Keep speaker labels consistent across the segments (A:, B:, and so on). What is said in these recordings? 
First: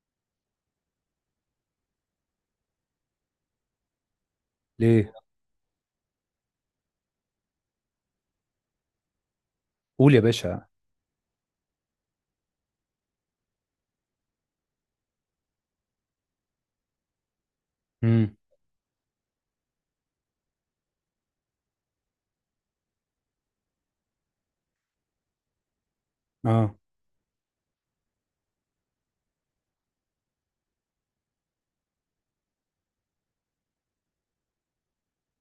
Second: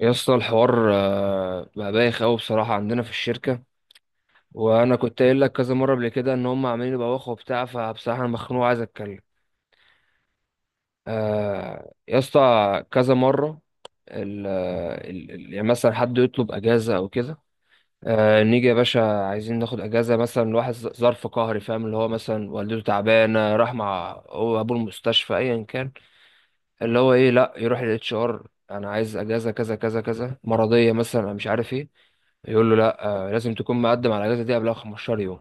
A: يا اسطى الحوار بقى بايخ قوي بصراحه عندنا في الشركه. وانا
B: ليه؟
A: كنت قايل لك كذا مره قبل كده ان هم عاملين يبوخوا وبتاع، فبصراحه انا مخنوق عايز اتكلم.
B: قول يا باشا.
A: يا اسطى كذا مره ال آه، ال ال- يعني مثلا حد يطلب اجازه او كده.
B: امم.
A: نيجي يا باشا عايزين ناخد اجازه مثلا لواحد ظرف قهري، فاهم؟ اللي هو مثلا والدته تعبانه راح مع هو ابوه المستشفى ايا كان.
B: اه.
A: اللي هو ايه، لا يروح للاتش ار انا عايز اجازه كذا كذا كذا مرضيه مثلا، أنا مش عارف ايه. يقول له لا، لازم تكون مقدم على الاجازه دي قبلها 15 يوم.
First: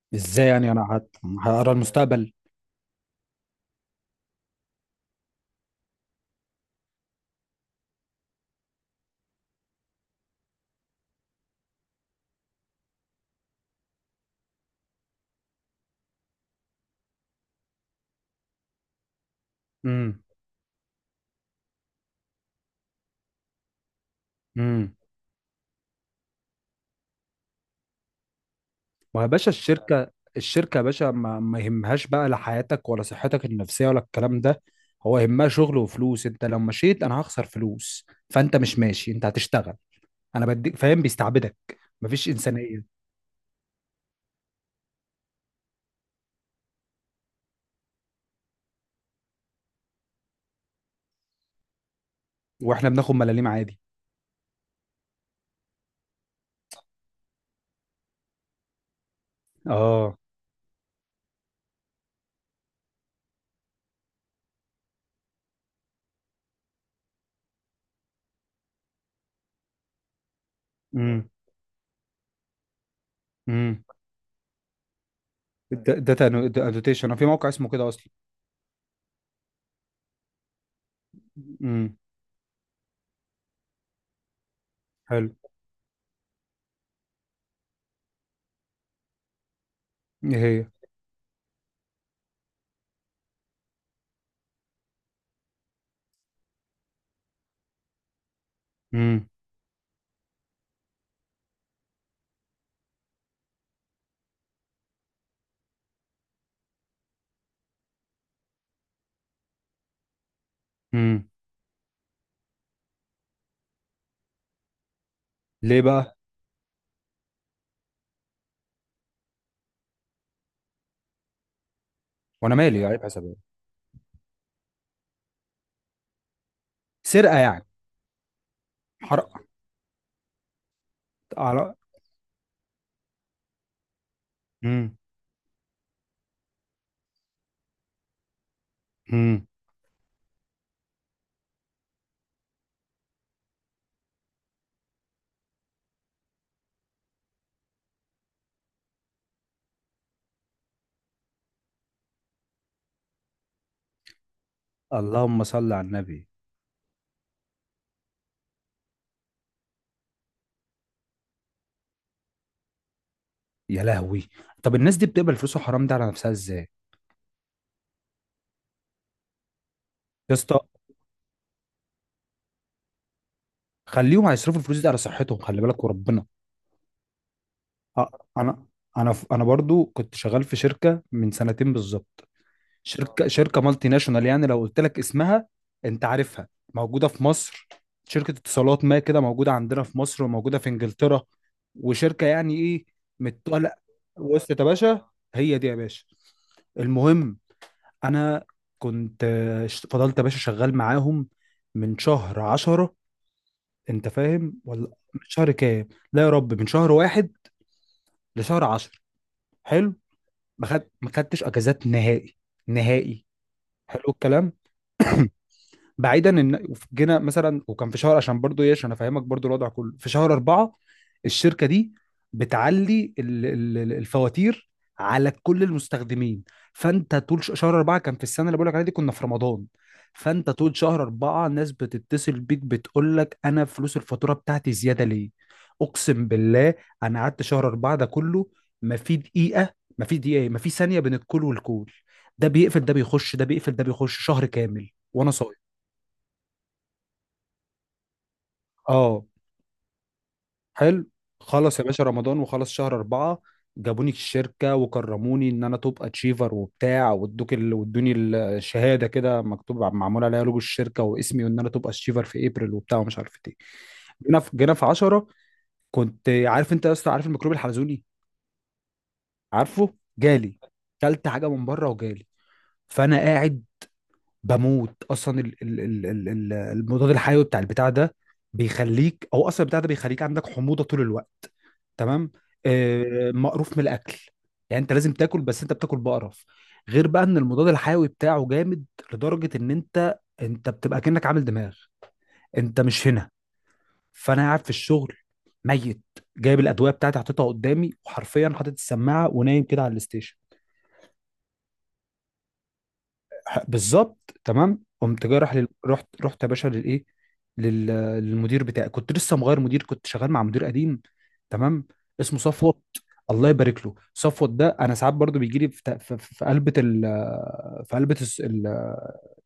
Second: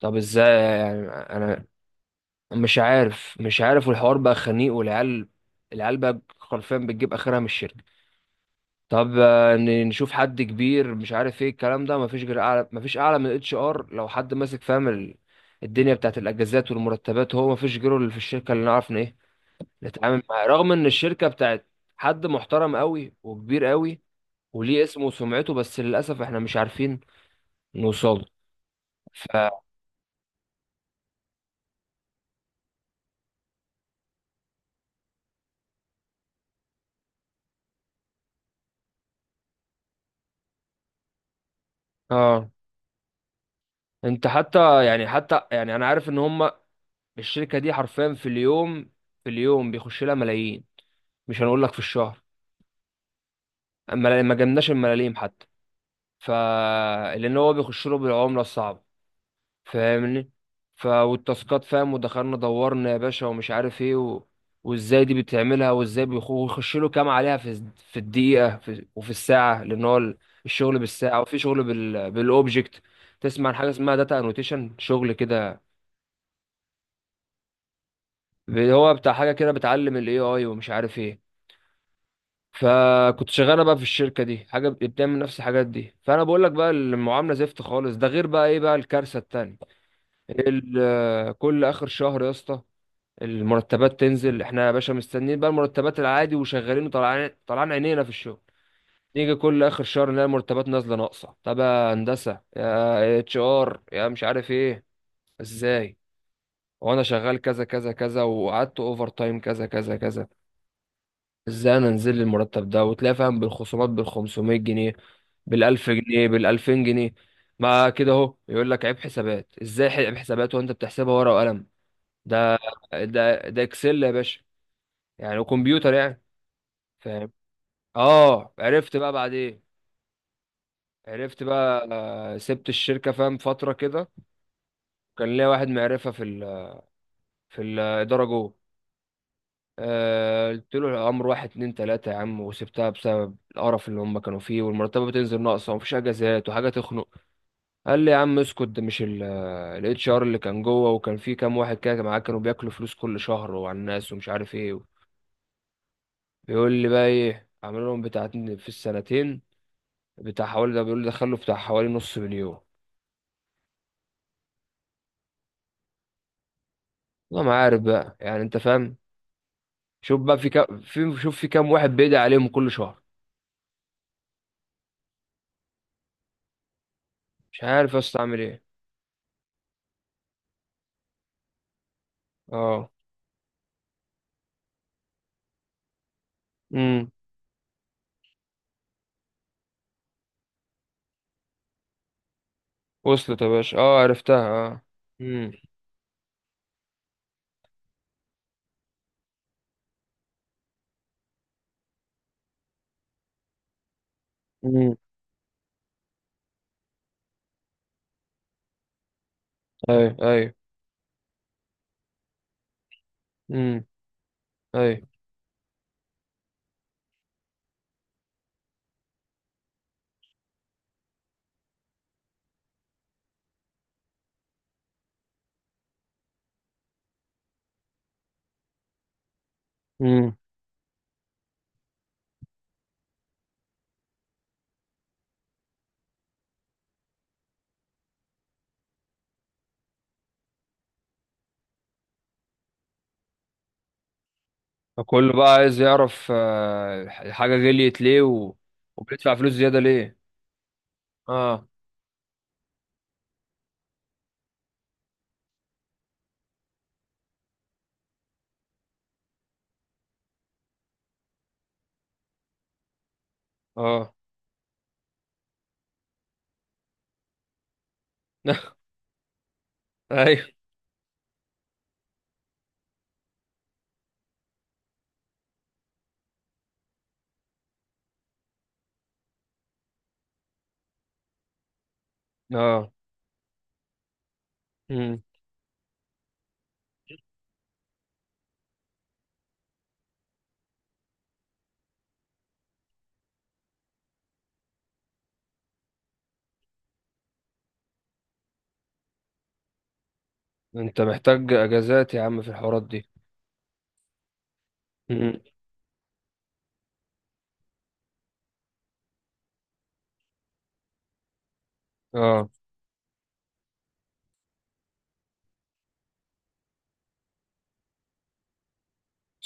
A: طب
B: ازاي
A: ازاي
B: يعني
A: يعني انا
B: هقرا المستقبل؟
A: مش عارف والحوار بقى خنيق والعيال. العيال بقى حرفيا بتجيب اخرها من الشركه. طب نشوف حد كبير مش عارف ايه الكلام ده، مفيش غير اعلى، مفيش اعلى من الاتش ار. لو حد ماسك فاهم الدنيا بتاعت الاجازات والمرتبات، هو مفيش غيره اللي في الشركه اللي نعرف إن ايه نتعامل
B: امم.
A: معاه، رغم ان الشركه بتاعت حد محترم قوي وكبير قوي وليه
B: امم.
A: اسمه وسمعته، بس للاسف احنا مش عارفين نوصله.
B: ويا
A: ف
B: باشا الشركه يا باشا ما يهمهاش بقى لا حياتك ولا صحتك النفسيه ولا الكلام ده. هو يهمها شغل وفلوس، انت لو مشيت انا هخسر فلوس، فانت مش ماشي، انت هتشتغل. انا بديك، فاهم؟ بيستعبدك. مفيش
A: اه
B: انسانيه.
A: انت حتى يعني انا عارف ان هم الشركه دي حرفيا في اليوم. في اليوم بيخش لها ملايين، مش هنقول لك في الشهر.
B: واحنا بناخد ملاليم عادي.
A: اما ما جبناش الملاليم حتى. ف لان هو بيخش له بالعمله الصعبه،
B: اه.
A: فاهمني؟ والتاسكات، فاهم؟ ودخلنا دورنا يا باشا ومش عارف ايه وازاي دي بتعملها، وازاي بيخش له كام عليها في في الدقيقه وفي الساعه، لان هو الشغل بالساعه
B: امم.
A: وفي شغل بالاوبجكت. تسمع عن حاجه
B: امم.
A: اسمها داتا انوتيشن شغل كده؟
B: داتا انوتيشن في موقع اسمه كده اصلا.
A: هو بتاع حاجه كده بتعلم الاي اي ومش عارف ايه.
B: امم.
A: فكنت شغاله بقى في الشركه دي حاجه بتعمل
B: حلو.
A: نفس الحاجات دي، فانا بقول لك بقى المعامله زفت خالص. ده غير بقى ايه، بقى الكارثه التانيه.
B: ايه؟ هي.
A: كل اخر شهر يا اسطى المرتبات تنزل. احنا يا باشا مستنيين بقى المرتبات العادي وشغالين وطلعان طلعان عينينا في الشغل.
B: امم.
A: نيجي كل اخر شهر نلاقي المرتبات نازله ناقصه. طب يا هندسه، يا اتش ار، يا مش عارف ايه، ازاي؟ وانا شغال كذا كذا كذا وقعدت اوفر تايم كذا كذا كذا،
B: امم.
A: ازاي انا انزل لي المرتب ده؟ وتلاقي فاهم بالخصومات بال 500 جنيه، بال
B: ليه
A: 1000
B: بقى؟
A: جنيه بال 2000 جنيه. ما كده اهو، يقول لك عيب حسابات. ازاي عيب حسابات وانت بتحسبها ورقه وقلم؟
B: وانا
A: ده
B: مالي عيب حسابي؟
A: ده ده اكسل يا باشا يعني، وكمبيوتر يعني، فاهم؟
B: سرقه يعني؟
A: اه، عرفت بقى
B: حرقه.
A: بعدين. عرفت
B: على.
A: بقى، سبت الشركة فاهم فترة كده.
B: امم.
A: كان ليا واحد معرفة في في الإدارة جوه.
B: امم.
A: قلت له الأمر واحد اتنين تلاتة يا عم، وسبتها بسبب القرف اللي هم كانوا فيه، والمرتبة بتنزل ناقصة، ومفيش أجازات، وحاجة تخنق. قال لي يا عم اسكت، ده مش اتش ار اللي كان جوه وكان فيه كام واحد كده معاه كانوا بياكلوا فلوس كل شهر وعلى الناس ومش عارف ايه.
B: اللهم صل على النبي.
A: بيقول لي بقى ايه عملوا لهم بتاع في السنتين، بتاع حوالي، ده بيقول لي دخلوا بتاع حوالي نص مليون.
B: يا لهوي! طب الناس دي بتقبل فلوس الحرام ده على نفسها ازاي؟
A: والله ما عارف بقى يعني، انت فاهم. شوف
B: يا
A: بقى في
B: اسطى،
A: كام، شوف في كام واحد بيدعي عليهم كل شهر.
B: خليهم هيصرفوا الفلوس دي على صحتهم، خلي بالك، وربنا.
A: مش عارف يا
B: أ-
A: اسطى اعمل ايه.
B: انا انا برضو كنت شغال في شركه من سنتين بالظبط.
A: اه.
B: شركه مالتي ناشونال، يعني لو قلت لك اسمها انت عارفها. موجوده
A: امم.
B: في مصر، شركه اتصالات، ما كده موجوده عندنا في مصر وموجوده في انجلترا، وشركه يعني ايه،
A: وصلت يا
B: متطلع
A: باشا، اه عرفتها،
B: وسط يا
A: اه.
B: باشا.
A: امم.
B: هي دي يا باشا. المهم، انا كنت فضلت يا باشا شغال معاهم من شهر عشرة. انت فاهم ولا؟
A: امم.
B: من شهر كام؟ لا يا رب، من شهر واحد لشهر عشر. حلو.
A: ايوه، ايوه.
B: ما خدتش اجازات نهائي، نهائي.
A: امم.
B: حلو الكلام.
A: ايوه.
B: بعيدا ان جينا مثلا وكان في شهر، عشان برضو ايه عشان افهمك برضو الوضع كله، في شهر أربعة الشركة دي بتعلي الفواتير على كل المستخدمين. فانت طول شهر أربعة، كان في السنة اللي بقولك عليها دي كنا في رمضان.
A: امم.
B: فانت طول شهر أربعة الناس بتتصل بيك بتقول لك انا فلوس الفاتورة بتاعتي زيادة ليه. اقسم بالله، انا قعدت شهر أربعة ده كله ما في دقيقة، ما في دقيقة، ما في ثانية، بين الكل والكل، ده بيقفل ده بيخش ده بيقفل ده بيخش، شهر كامل وانا
A: فكله بقى
B: صايم.
A: عايز يعرف الحاجة غليت ليه
B: اه.
A: وبيدفع فلوس زيادة ليه.
B: حلو.
A: اه.
B: خلص يا باشا رمضان وخلص شهر أربعة، جابوني الشركة وكرموني إن أنا توب أتشيفر وبتاع، وادوني الشهادة كده مكتوب معمول عليها لوجو الشركة واسمي، وإن أنا توب أتشيفر في أبريل وبتاع ومش عارف إيه.
A: اه.
B: جينا في 10، كنت عارف أنت يا اسطى عارف الميكروب الحلزوني؟ عارفه،
A: ايوه.
B: جالي. كلت حاجة من بره وجالي. فأنا قاعد بموت أصلا، المضاد الحيوي بتاع البتاع ده بيخليك، أو أصلا البتاع ده بيخليك عندك حموضة طول الوقت، تمام؟
A: اه.
B: مقروف من الاكل، يعني انت لازم
A: امم.
B: تاكل بس انت بتاكل بقرف. غير بقى ان المضاد الحيوي بتاعه جامد لدرجه ان انت بتبقى كأنك عامل دماغ، انت مش هنا. فانا قاعد في الشغل ميت، جايب الادويه بتاعتي حاططها قدامي وحرفيا حاطط السماعه ونايم كده على الستيشن.
A: انت محتاج اجازات يا عم في الحوارات دي.
B: بالظبط، تمام. قمت جاي
A: امم.
B: راح لل... رحت رحت يا باشا لل... للمدير بتاعي، كنت لسه مغير مدير، كنت شغال مع مدير قديم، تمام، اسمه
A: اه.
B: صفوت. الله يبارك له، صفوت ده انا ساعات برضو بيجي لي في قلبه، ال... في قلبه الس- ال...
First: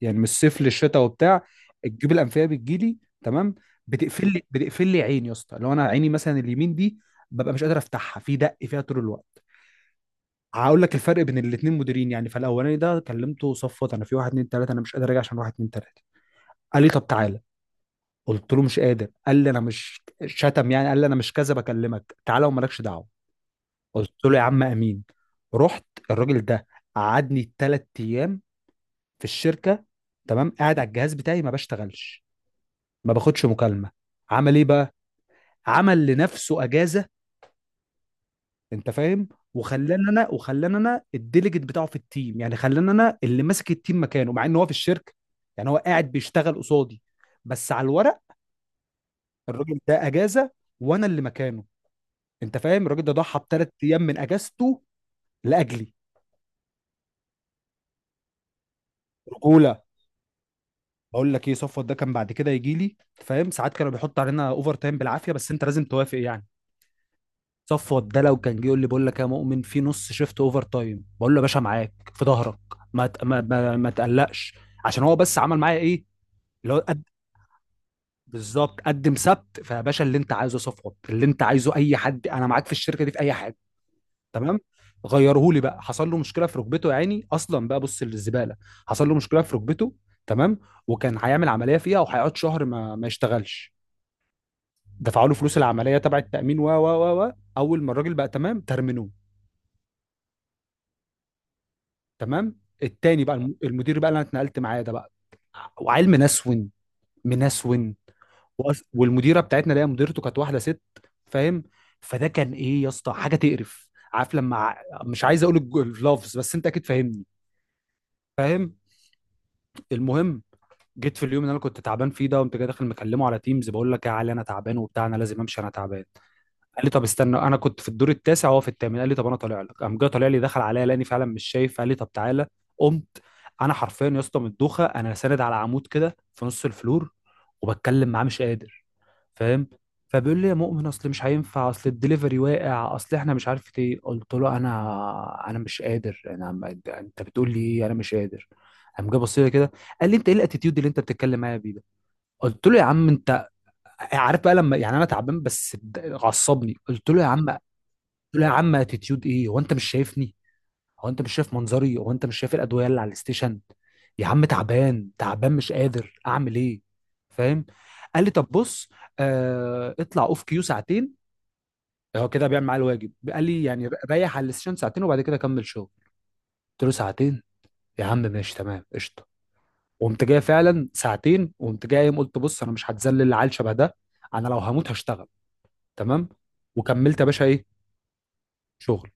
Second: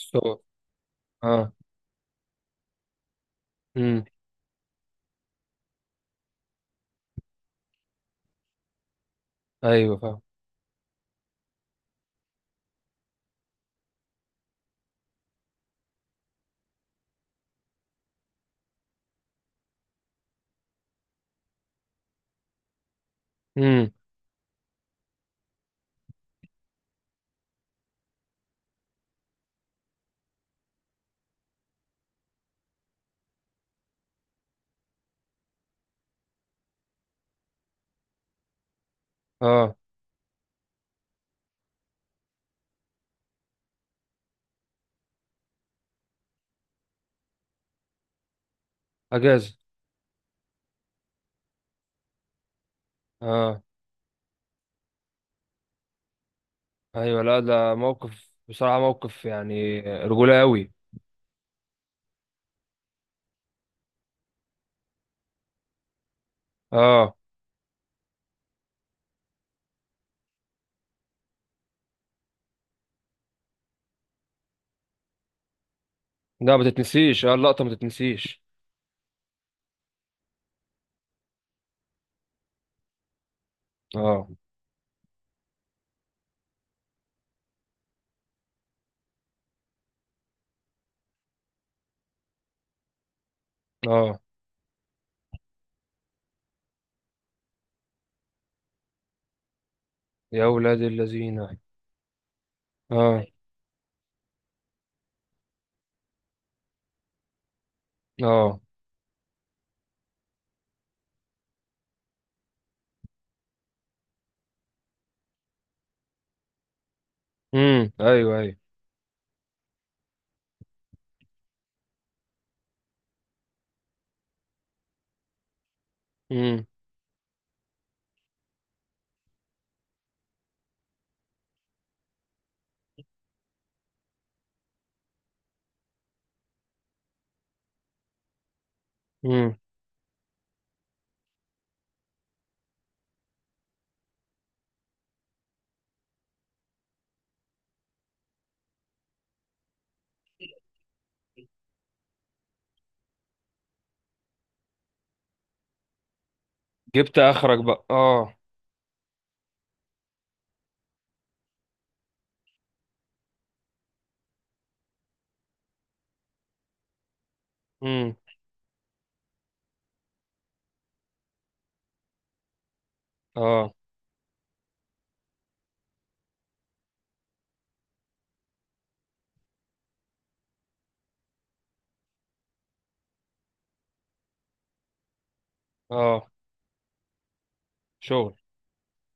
B: يعني
A: سو.
B: من الصيف للشتاء وبتاع،
A: اه.
B: الجيوب الانفيه بتجي لي، تمام.
A: امم.
B: بتقفل لي عين يا اسطى، لو انا عيني مثلا اليمين دي، ببقى مش قادر افتحها، في دق فيها طول الوقت.
A: ايوه.
B: هقول لك الفرق بين الاثنين مديرين، يعني فالاولاني ده كلمته، صفت انا في واحد اتنين تلاته، انا مش قادر اجي عشان واحد اتنين تلاته. قال لي طب تعالى، قلت له مش قادر. قال لي انا مش شتم يعني، قال لي انا مش كذا، بكلمك تعالى ومالكش دعوه.
A: فاهم.
B: قلت له يا عم، امين. رحت. الراجل ده قعدني ثلاث ايام في الشركه، تمام، قاعد على الجهاز بتاعي ما بشتغلش، ما باخدش مكالمه. عمل ايه بقى؟ عمل لنفسه اجازه. انت فاهم؟
A: اه.
B: وخلاني انا الديليجيت بتاعه في التيم، يعني خلاني انا اللي ماسك التيم مكانه مع ان هو في الشركه، يعني هو قاعد بيشتغل قصادي بس على الورق.
A: اجازه.
B: الراجل ده اجازه وانا اللي مكانه. انت فاهم؟ الراجل ده ضحى
A: اه.
B: بثلاث ايام من اجازته لاجلي.
A: ايوه، لا ده موقف بصراحه، موقف يعني
B: رجوله.
A: رجوله قوي.
B: بقول لك ايه، صفوت ده كان بعد كده يجي لي، فاهم، ساعات كانوا بيحط علينا اوفر تايم بالعافيه بس انت لازم توافق يعني.
A: اه.
B: صفوت ده لو كان جه يقول لي، بقول لك يا مؤمن في نص شيفت اوفر تايم، بقول له يا باشا معاك في ظهرك، ما ت- ما ما, ما تقلقش، عشان هو بس عمل معايا ايه
A: لا ما
B: اللي هو قد.
A: تتنسيش، اه اللقطه ما تتنسيش.
B: بالظبط، قدم سبت فيا باشا، اللي انت عايزه يا صفوت، اللي انت عايزه اي حد، انا معاك في الشركه دي في اي حاجه،
A: اه.
B: تمام. غيرهولي بقى، حصل له مشكله في ركبته، يا عيني اصلا، بقى بص للزباله. حصل له مشكله في ركبته، تمام، وكان هيعمل عمليه فيها وهيقعد شهر ما يشتغلش.
A: اه.
B: دفعوا له فلوس العمليه تبع التامين و و و و. اول ما الراجل بقى تمام ترمنوه.
A: يا اولاد الذين، اه.
B: تمام. التاني بقى المدير بقى اللي انا اتنقلت معاه ده بقى، وعيل منسون، منسون.
A: اه.
B: والمديره بتاعتنا اللي هي مديرته كانت واحده ست، فاهم؟ فده كان ايه يا اسطى، حاجه تقرف، عارف لما مش عايز اقول اللفظ، بس انت اكيد فاهمني،
A: امم. ايوه، ايوه.
B: فاهم؟ المهم، جيت في اليوم اللي انا كنت تعبان فيه ده، قمت جاي داخل مكلمه على تيمز، بقول لك يا علي انا تعبان وبتاع، انا لازم امشي، انا تعبان.
A: امم.
B: قال لي طب استنى، انا كنت في الدور التاسع وهو في الثامن، قال لي طب انا طالع لك. قام جه طالع لي، دخل عليا لاني فعلا مش شايف، قال لي طب تعالى. قمت. انا حرفيا يا اسطى من الدوخه انا ساند على عمود كده في نص الفلور، وبتكلم معاه مش قادر،
A: امم.
B: فاهم؟ فبيقول لي يا مؤمن اصل مش هينفع، اصل الدليفري واقع، اصل احنا مش عارف ايه. قلت له انا مش قادر، انا ما- انت بتقول لي ايه، انا مش قادر. قام جه بص لي كده، قال لي انت ايه الاتيتيود اللي انت بتتكلم معايا بيه ده؟ قلت له يا عم انت، عارف بقى لما يعني انا تعبان بس عصبني، قلت
A: جبت
B: له يا عم
A: اخرك بقى، اه.
B: قلت له يا عم اتيتيود ايه؟ هو انت مش شايفني؟ هو انت مش شايف منظري؟ هو انت مش شايف الادويه اللي على الستيشن؟ يا عم تعبان، تعبان، مش قادر اعمل ايه، فاهم؟
A: امم.
B: قال لي طب بص، اطلع اوف كيو ساعتين، هو كده بيعمل معايا الواجب، قال لي
A: اه.
B: يعني ريح على الستيشن ساعتين وبعد كده كمل شغل. قلت له ساعتين؟ يا عم ماشي، تمام، قشطه. وقمت جاي فعلا ساعتين، وقمت جاي قايم قلت بص انا مش هتذلل العيال شبه ده، انا لو هموت هشتغل، تمام.
A: اه.
B: وكملت يا باشا ايه،
A: شغل.
B: شغل.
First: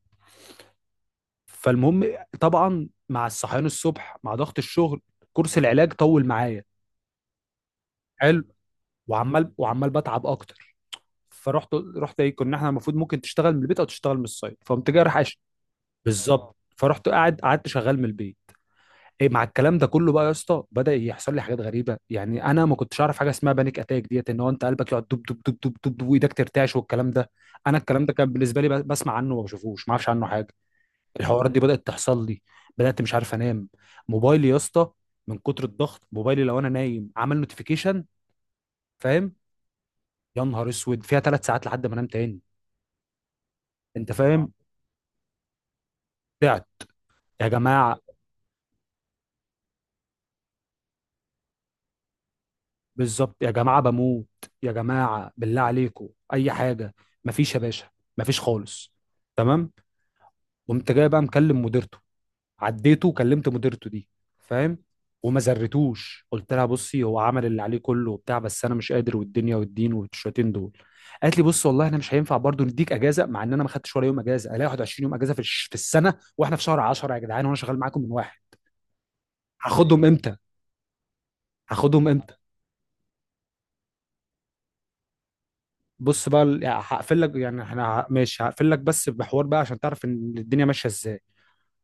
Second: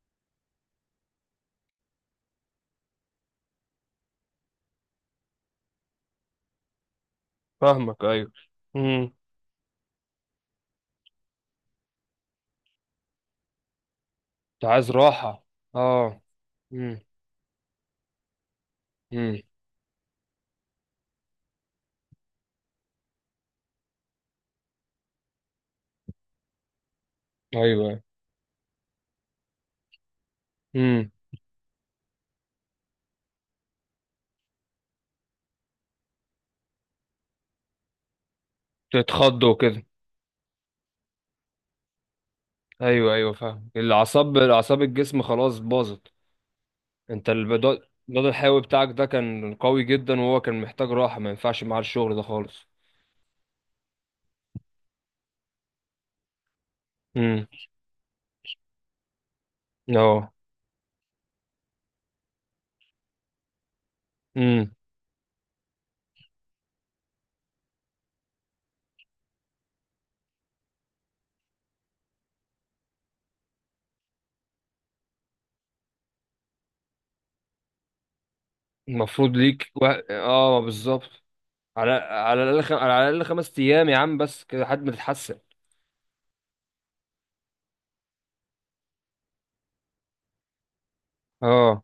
B: فالمهم، طبعا مع الصحيان الصبح مع ضغط الشغل، كورس العلاج طول معايا،
A: فاهمك، ايوه.
B: حلو.
A: امم.
B: وعمال وعمال بتعب اكتر. فرحت رحت ايه، كنا احنا المفروض ممكن تشتغل من البيت او تشتغل من السايت،
A: انت عايز
B: فقمت جاي
A: راحه. اه.
B: بالظبط،
A: امم.
B: فرحت قاعد قعدت شغال من البيت. ايه،
A: امم.
B: مع الكلام ده كله بقى يا اسطى بدأ يحصل لي حاجات غريبه، يعني انا ما كنتش اعرف حاجه اسمها بانيك اتاك، ديت ان هو انت قلبك يقعد دب دب دب دب دب، وايدك ترتعش والكلام ده.
A: ايوه،
B: انا
A: ايوه.
B: الكلام ده كان بالنسبه لي بسمع عنه وما بشوفوش، ما اعرفش عنه حاجه.
A: امم.
B: الحوارات دي بدأت تحصل لي، بدأت مش عارف انام. موبايلي يا اسطى من كتر الضغط، موبايلي لو انا نايم عمل نوتيفيكيشن، فاهم،
A: تتخضوا كده.
B: يا نهار اسود، فيها ثلاث ساعات لحد ما انام تاني.
A: ايوه، ايوه، فاهم.
B: انت
A: الاعصاب،
B: فاهم،
A: اعصاب الجسم خلاص باظت.
B: تعب.
A: انت
B: يا
A: البدل،
B: جماعة،
A: البدل الحيوي بتاعك ده كان قوي جدا، وهو كان محتاج راحه، ما ينفعش معاه الشغل ده خالص.
B: بالظبط يا جماعة بموت، يا جماعة بالله عليكم اي حاجة،
A: امم.
B: مفيش يا باشا، مفيش خالص، تمام.
A: اه.
B: قمت جاي بقى مكلم مديرته، عديته، كلمت مديرته دي،
A: امم.
B: فاهم، وما زرتوش. قلت لها بصي، هو عمل اللي عليه كله وبتاع، بس انا مش قادر، والدنيا والدين والشويتين دول. قالت لي بص والله احنا مش هينفع برضو نديك اجازه، مع ان انا ما خدتش ولا يوم اجازه، الاقي 21 يوم اجازه في السنه، واحنا في شهر 10 يا جدعان وانا شغال معاكم من واحد.
A: المفروض ليك
B: هاخدهم امتى؟
A: اه بالظبط. على
B: هاخدهم امتى؟
A: على الاقل، على الاقل خمس ايام يا عم بس كده لحد ما تتحسن.
B: بص بقى يعني هقفل لك، يعني احنا ماشي، هقفل لك بس بحوار بقى عشان تعرف ان الدنيا ماشيه ازاي.
A: اه.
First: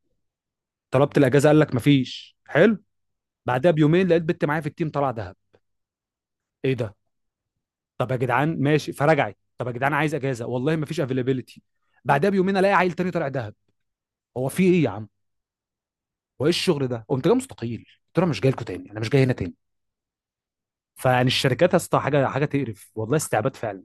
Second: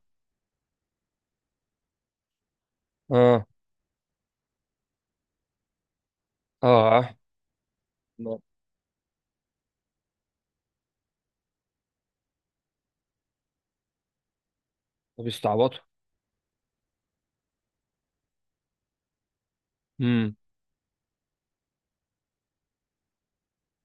B: طلبت الاجازه، قال لك مفيش، حلو.
A: اه.
B: بعدها بيومين لقيت بنت معايا في التيم طالعه دهب.
A: اه.
B: ايه ده؟
A: آه.
B: طب يا
A: ما
B: جدعان ماشي، فرجعت طب يا جدعان عايز اجازه، والله ما فيش افيلابيلتي. بعدها بيومين الاقي عيل تاني طالع دهب، هو في ايه يا عم؟
A: ما بيستعبطوا.
B: هو ايه الشغل ده؟ قمت جاي مستقيل، قلت له أنا مش جاي لكم تاني، انا مش جاي هنا تاني.
A: امم.
B: فيعني الشركات يا اسطى حاجه، حاجه تقرف والله، استعباد فعلا.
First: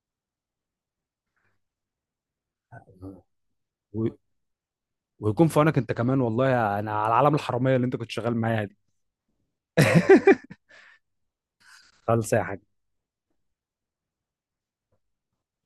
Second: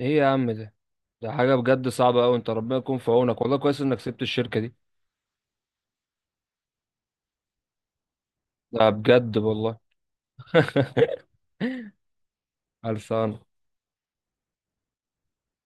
A: ايه يا عم ده؟ ده حاجه بجد صعبه قوي. انت ربنا يكون في عونك، والله كويس انك
B: و...
A: سبت الشركه دي.
B: ويكون في عونك انت كمان والله، انا على العالم الحراميه اللي انت كنت شغال معايا دي.
A: ده بجد والله.
B: خلص يا حاج.
A: خلصان.